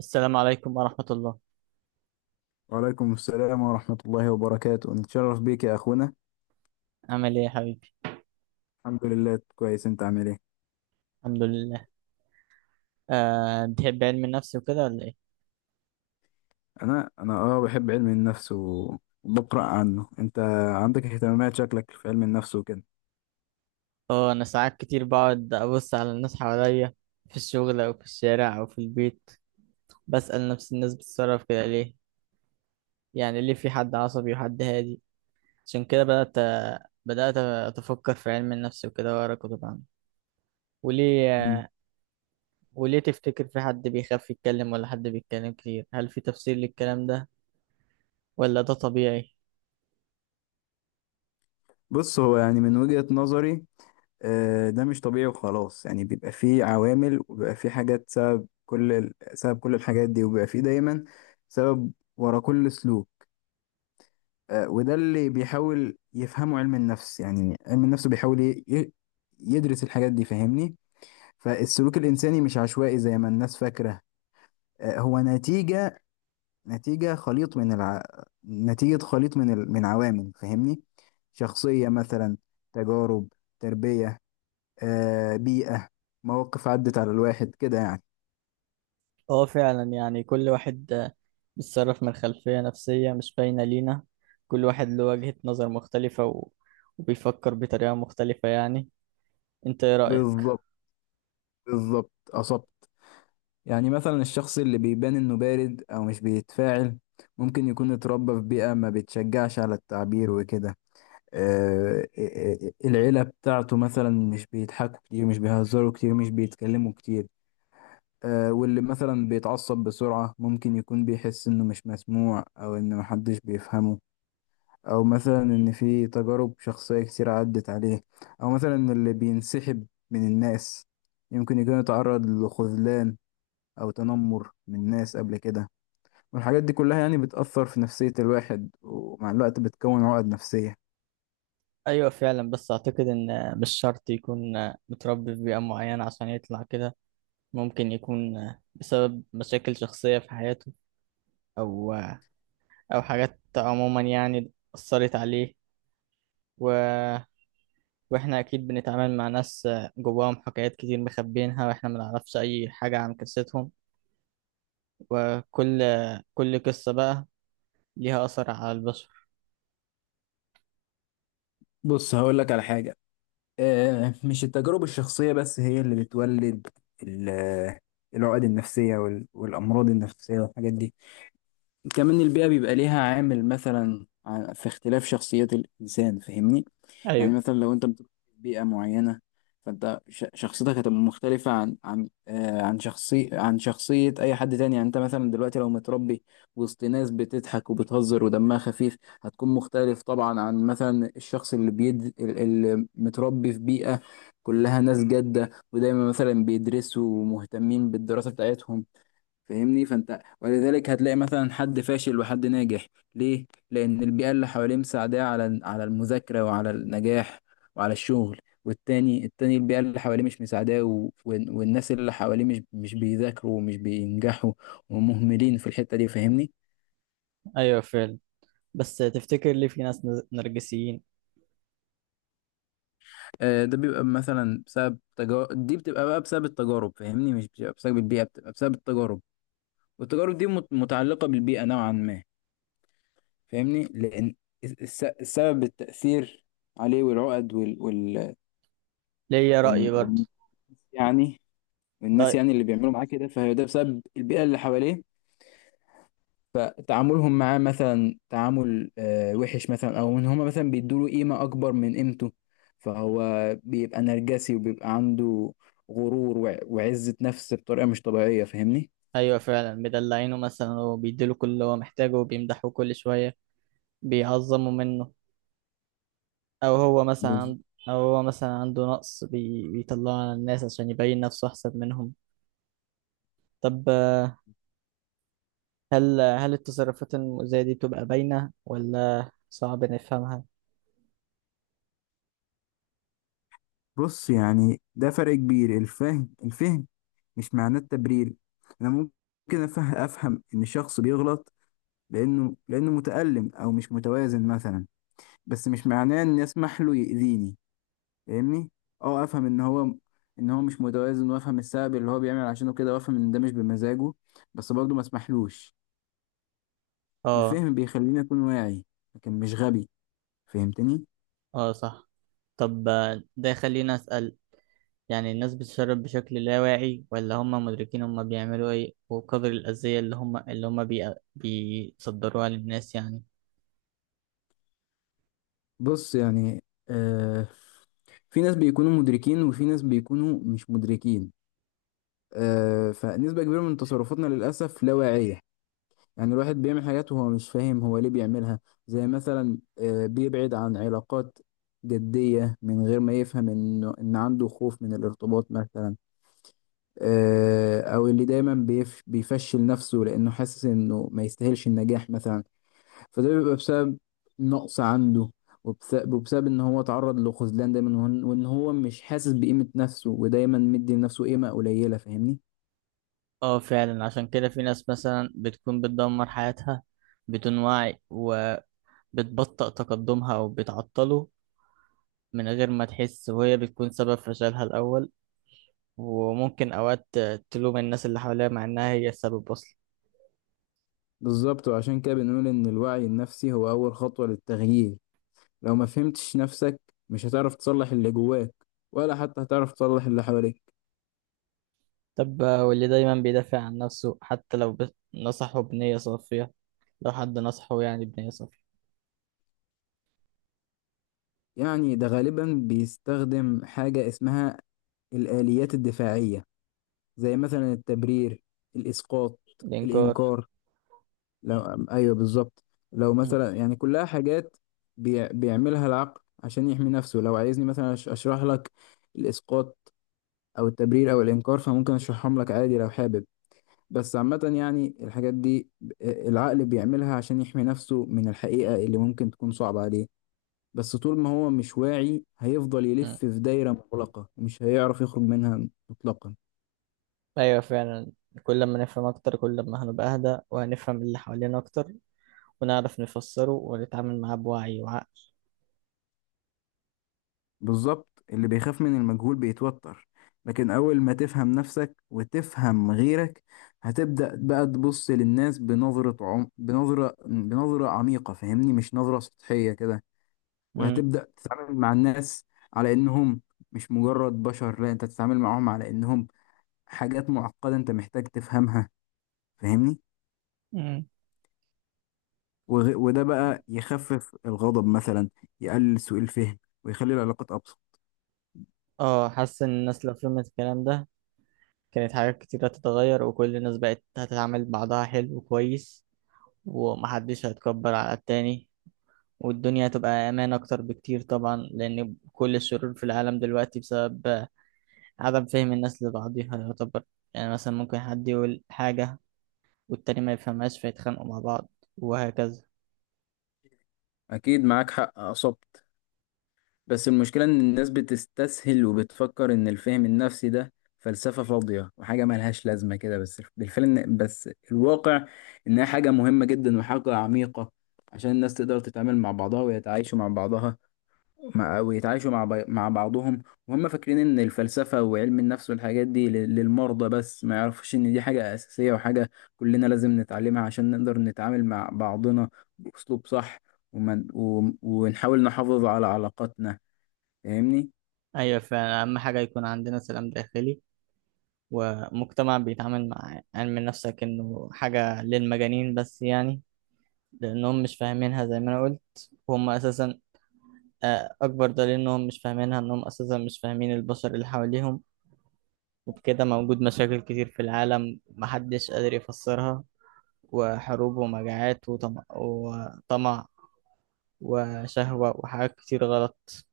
السلام عليكم ورحمة الله. وعليكم السلام ورحمة الله وبركاته، نتشرف بيك يا أخونا. عامل ايه يا حبيبي؟ الحمد لله كويس. أنت عامل إيه؟ الحمد لله. أه، بتحب علم النفس وكده ولا ايه؟ أنا أه بحب علم النفس وبقرأ عنه. أنت عندك اهتمامات، شكلك في علم النفس وكده. اه انا ساعات كتير بقعد ابص على الناس حواليا في الشغل او في الشارع او في البيت، بسأل نفسي الناس بتتصرف كده ليه، يعني ليه في حد عصبي وحد هادي. عشان كده بدأت اتفكر في علم النفس وكده واقرا كتب عنه. وليه مم. وليه تفتكر في حد بيخاف يتكلم ولا حد بيتكلم كتير؟ هل في تفسير للكلام ده ولا ده طبيعي؟ بص، هو يعني من وجهة نظري، ده مش طبيعي وخلاص، يعني بيبقى فيه عوامل وبيبقى فيه حاجات سبب سبب كل الحاجات دي، وبيبقى فيه دايما سبب ورا كل سلوك. وده اللي بيحاول يفهمه علم النفس. يعني علم النفس بيحاول يدرس الحاجات دي، فاهمني. فالسلوك الإنساني مش عشوائي زي ما الناس فاكرة. هو نتيجة، نتيجة خليط من الع... نتيجة خليط من عوامل، فاهمني. شخصية مثلا، تجارب، تربية، بيئة، مواقف عدت على الواحد كده يعني. اه فعلا، يعني كل واحد بيتصرف من خلفية نفسية مش باينة لينا. كل واحد له وجهة نظر مختلفة وبيفكر بطريقة مختلفة يعني. انت ايه رأيك؟ بالظبط، بالظبط أصبت. يعني مثلا الشخص اللي بيبان إنه بارد أو مش بيتفاعل ممكن يكون اتربى في بيئة ما بتشجعش على التعبير وكده. العيلة بتاعته مثلا مش بيضحكوا كتير، مش بيهزروا كتير، مش بيتكلموا كتير. واللي مثلا بيتعصب بسرعة ممكن يكون بيحس إنه مش مسموع أو إن محدش بيفهمه، أو مثلا إن في تجارب شخصية كتير عدت عليه. أو مثلا اللي بينسحب من الناس يمكن يكون يتعرض لخذلان أو تنمر من الناس قبل كده. والحاجات دي كلها يعني بتأثر في نفسية الواحد، ومع الوقت بتكون عقد نفسية. ايوه فعلا، بس اعتقد ان مش شرط يكون متربي في بيئة معينة عشان يطلع كده. ممكن يكون بسبب مشاكل شخصية في حياته، او او حاجات عموما يعني أثرت عليه و... واحنا اكيد بنتعامل مع ناس جواهم حكايات كتير مخبيينها واحنا ما نعرفش اي حاجة عن قصتهم. وكل قصة بقى ليها أثر على البشر. بص، هقول لك على حاجة. مش التجارب الشخصية بس هي اللي بتولد ال- آه، العقد النفسية والأمراض النفسية والحاجات دي. كمان البيئة بيبقى ليها عامل مثلا في اختلاف شخصيات الإنسان، فاهمني. يعني أيوه. مثلا لو انت بتروح بيئة معينة، فانت شخصيتك هتبقى مختلفة عن شخصية اي حد تاني. يعني انت مثلا دلوقتي لو متربي وسط ناس بتضحك وبتهزر ودمها خفيف، هتكون مختلف طبعا عن مثلا الشخص اللي متربي في بيئة كلها ناس جادة ودايما مثلا بيدرسوا ومهتمين بالدراسة بتاعتهم، فاهمني. فانت ولذلك هتلاقي مثلا حد فاشل وحد ناجح. ليه؟ لان البيئه اللي حواليه مساعداه على على المذاكره وعلى النجاح وعلى الشغل. والتاني البيئه اللي حواليه مش مساعداه، والناس اللي حواليه مش بيذاكروا ومش بينجحوا ومهملين في الحته دي، فاهمني. أيوه فعلا، بس تفتكر ليه في ناس نرجسيين؟ آه، ده بيبقى مثلا بسبب تجارب، دي بتبقى بقى بسبب التجارب، فاهمني. مش بتبقى بسبب البيئه، بتبقى بسبب التجارب. والتجارب دي متعلقه بالبيئه نوعا ما، فاهمني. لان السبب التأثير عليه والعقد وال وال ليا وال رأي برضه، وال يعني والناس رأي. يعني اللي بيعملوا معاه كده، فهي ده بسبب البيئة اللي حواليه. فتعاملهم معاه مثلا تعامل وحش مثلا، او ان هما مثلا بيدوا له قيمة اكبر من قيمته، فهو بيبقى نرجسي وبيبقى عنده غرور وعزة نفس بطريقة مش طبيعية، فاهمني. أيوه فعلا، مدلعينه مثلا وبيديله كل اللي هو محتاجه وبيمدحوه كل شوية، بيعظموا منه. أو هو مثلا بز- عند- أو هو مثلا عنده نقص بيطلعه على الناس عشان يبين نفسه أحسن منهم. طب هل التصرفات المؤذية دي بتبقى باينة ولا صعب نفهمها؟ بص، يعني ده فرق كبير. الفهم، الفهم مش معناه التبرير. انا ممكن افهم ان الشخص بيغلط، لانه متألم او مش متوازن مثلا، بس مش معناه ان اسمح له يأذيني، فاهمني. اه افهم ان هو مش متوازن، وافهم السبب اللي هو بيعمل عشانه كده، وافهم ان ده مش بمزاجه، بس برضه ما اسمحلوش. اه. الفهم بيخليني اكون واعي لكن مش غبي، فهمتني. اه صح. طب ده خلينا أسأل، يعني الناس بتشرب بشكل لا واعي ولا هم مدركين هم بيعملوا ايه وقدر الأذية اللي هم بيصدروها للناس يعني؟ بص، يعني آه في ناس بيكونوا مدركين وفي ناس بيكونوا مش مدركين. فنسبة كبيرة من تصرفاتنا للأسف لا واعية. يعني الواحد بيعمل حاجات وهو مش فاهم هو ليه بيعملها. زي مثلا بيبعد عن علاقات جدية من غير ما يفهم إنه إن عنده خوف من الارتباط مثلا. أو اللي دايما بيفشل نفسه لأنه حاسس إنه ما يستاهلش النجاح مثلا. فده بيبقى بسبب نقص عنده، وبسبب إن هو تعرض لخذلان دايما، وإن هو مش حاسس بقيمة نفسه ودايما مدي لنفسه قيمة قليلة، فاهمني. اه فعلا، عشان كده في ناس مثلا بتكون بتدمر حياتها بدون وعي، وبتبطئ تقدمها أو بتعطله من غير ما تحس، وهي بتكون سبب فشلها الأول. وممكن أوقات تلوم الناس اللي حواليها مع إنها هي السبب أصلا. بالظبط، وعشان كده بنقول إن الوعي النفسي هو أول خطوة للتغيير. لو ما فهمتش نفسك مش هتعرف تصلح اللي جواك، ولا حتى هتعرف تصلح اللي حواليك. طب واللي دايما بيدافع عن نفسه حتى لو نصحه بنية صافية، لو حد نصحه يعني بنية صافية؟ يعني ده غالبا بيستخدم حاجة اسمها الآليات الدفاعية، زي مثلا التبرير، الإسقاط، الإنكار. الإنكار. لو أيوه بالظبط. لو م- مثلا يعني كلها حاجات بيعملها العقل عشان يحمي نفسه. لو عايزني مثلا أشرح لك الإسقاط أو التبرير أو الإنكار، فممكن أشرحهم لك عادي لو حابب. بس عامة يعني الحاجات دي العقل بيعملها عشان يحمي نفسه من الحقيقة اللي ممكن تكون صعبة عليه. بس طول ما هو مش واعي هيفضل م. يلف في دايرة مغلقة ومش هيعرف يخرج منها مطلقا. أيوة فعلا، كل ما نفهم أكتر كل ما هنبقى أهدى وهنفهم اللي حوالينا أكتر، ونعرف نفسره ونتعامل معاه بوعي وعقل. بالظبط، اللي بيخاف من المجهول بيتوتر، لكن أول ما تفهم نفسك وتفهم غيرك، هتبدأ بقى تبص للناس بنظرة عميقة، فاهمني، مش نظرة سطحية كده. م. وهتبدأ تتعامل مع الناس على إنهم مش مجرد بشر، لا، أنت تتعامل معاهم على إنهم حاجات معقدة أنت محتاج تفهمها، فاهمني. م. وده بقى يخفف الغضب مثلا، يقلل سوء الفهم، ويخلي العلاقات أبسط. اه حاسس إن الناس لو فهمت الكلام ده، كانت حاجات كتير هتتغير وكل الناس بقت هتتعامل بعضها حلو وكويس، ومحدش هيتكبر على التاني، والدنيا هتبقى أمان أكتر بكتير طبعا، لأن كل الشرور في العالم دلوقتي بسبب عدم فهم الناس لبعضها يعتبر. يعني مثلا ممكن حد يقول حاجة والتاني ما يفهمهاش فيتخانقوا مع بعض، وهكذا. أكيد معاك حق، أصبت. بس المشكلة إن الناس بتستسهل وبتفكر إن الفهم النفسي ده فلسفة فاضية وحاجة ملهاش لازمة كده، بس الواقع إنها حاجة مهمة جدا وحاجة عميقة عشان الناس تقدر تتعامل مع بعضها ويتعايشوا مع بعضها، ويتعايشوا مع بعضهم. وهم فاكرين ان الفلسفة وعلم النفس والحاجات دي للمرضى بس، ما يعرفش ان دي حاجة اساسية وحاجة كلنا لازم نتعلمها عشان نقدر نتعامل مع بعضنا باسلوب صح، ونحاول نحافظ على علاقاتنا، فاهمني. أيوة فعلا، أهم حاجة يكون عندنا سلام داخلي، ومجتمع بيتعامل مع علم النفس كأنه حاجة للمجانين بس يعني، لأنهم مش فاهمينها زي ما أنا قلت، وهم أساسا أكبر دليل إنهم مش فاهمينها إنهم أساسا مش فاهمين البشر اللي حواليهم. وبكده موجود مشاكل كتير في العالم محدش قادر يفسرها، وحروب ومجاعات وطمع، وشهوة وحاجات كتير غلط.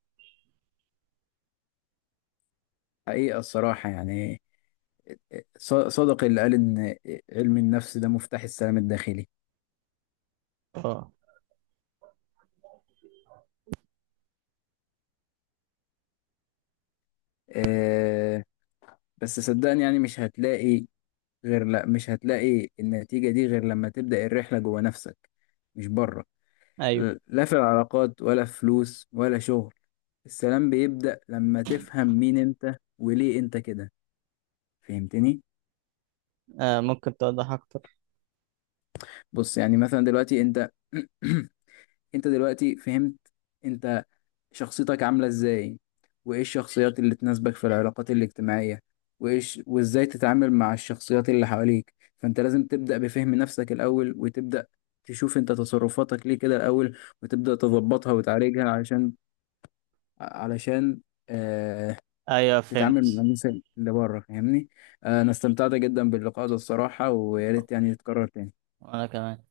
حقيقة الصراحة يعني، صدق اللي قال ان علم النفس ده مفتاح السلام الداخلي. اه. أه بس صدقني يعني مش هتلاقي غير، لا، مش هتلاقي النتيجة دي غير لما تبدأ الرحلة جوه نفسك، مش بره. أيوة. لا في العلاقات ولا في فلوس ولا شغل. السلام بيبدأ لما تفهم مين انت وليه انت كده، فهمتني. آه ممكن توضح اكتر؟ بص، يعني مثلا دلوقتي انت انت دلوقتي فهمت انت شخصيتك عاملة ازاي، وايه الشخصيات اللي تناسبك في العلاقات الاجتماعية، وايش وازاي تتعامل مع الشخصيات اللي حواليك. فانت لازم تبدأ بفهم نفسك الاول، وتبدأ تشوف انت تصرفاتك ليه كده الاول، وتبدأ تظبطها وتعالجها علشان، علشان آه ايوه تتعامل مع فهمت. الناس اللي بره، فاهمني. انا استمتعت جدا باللقاء ده الصراحة، ويا ريت يعني يتكرر تاني. وانا كمان.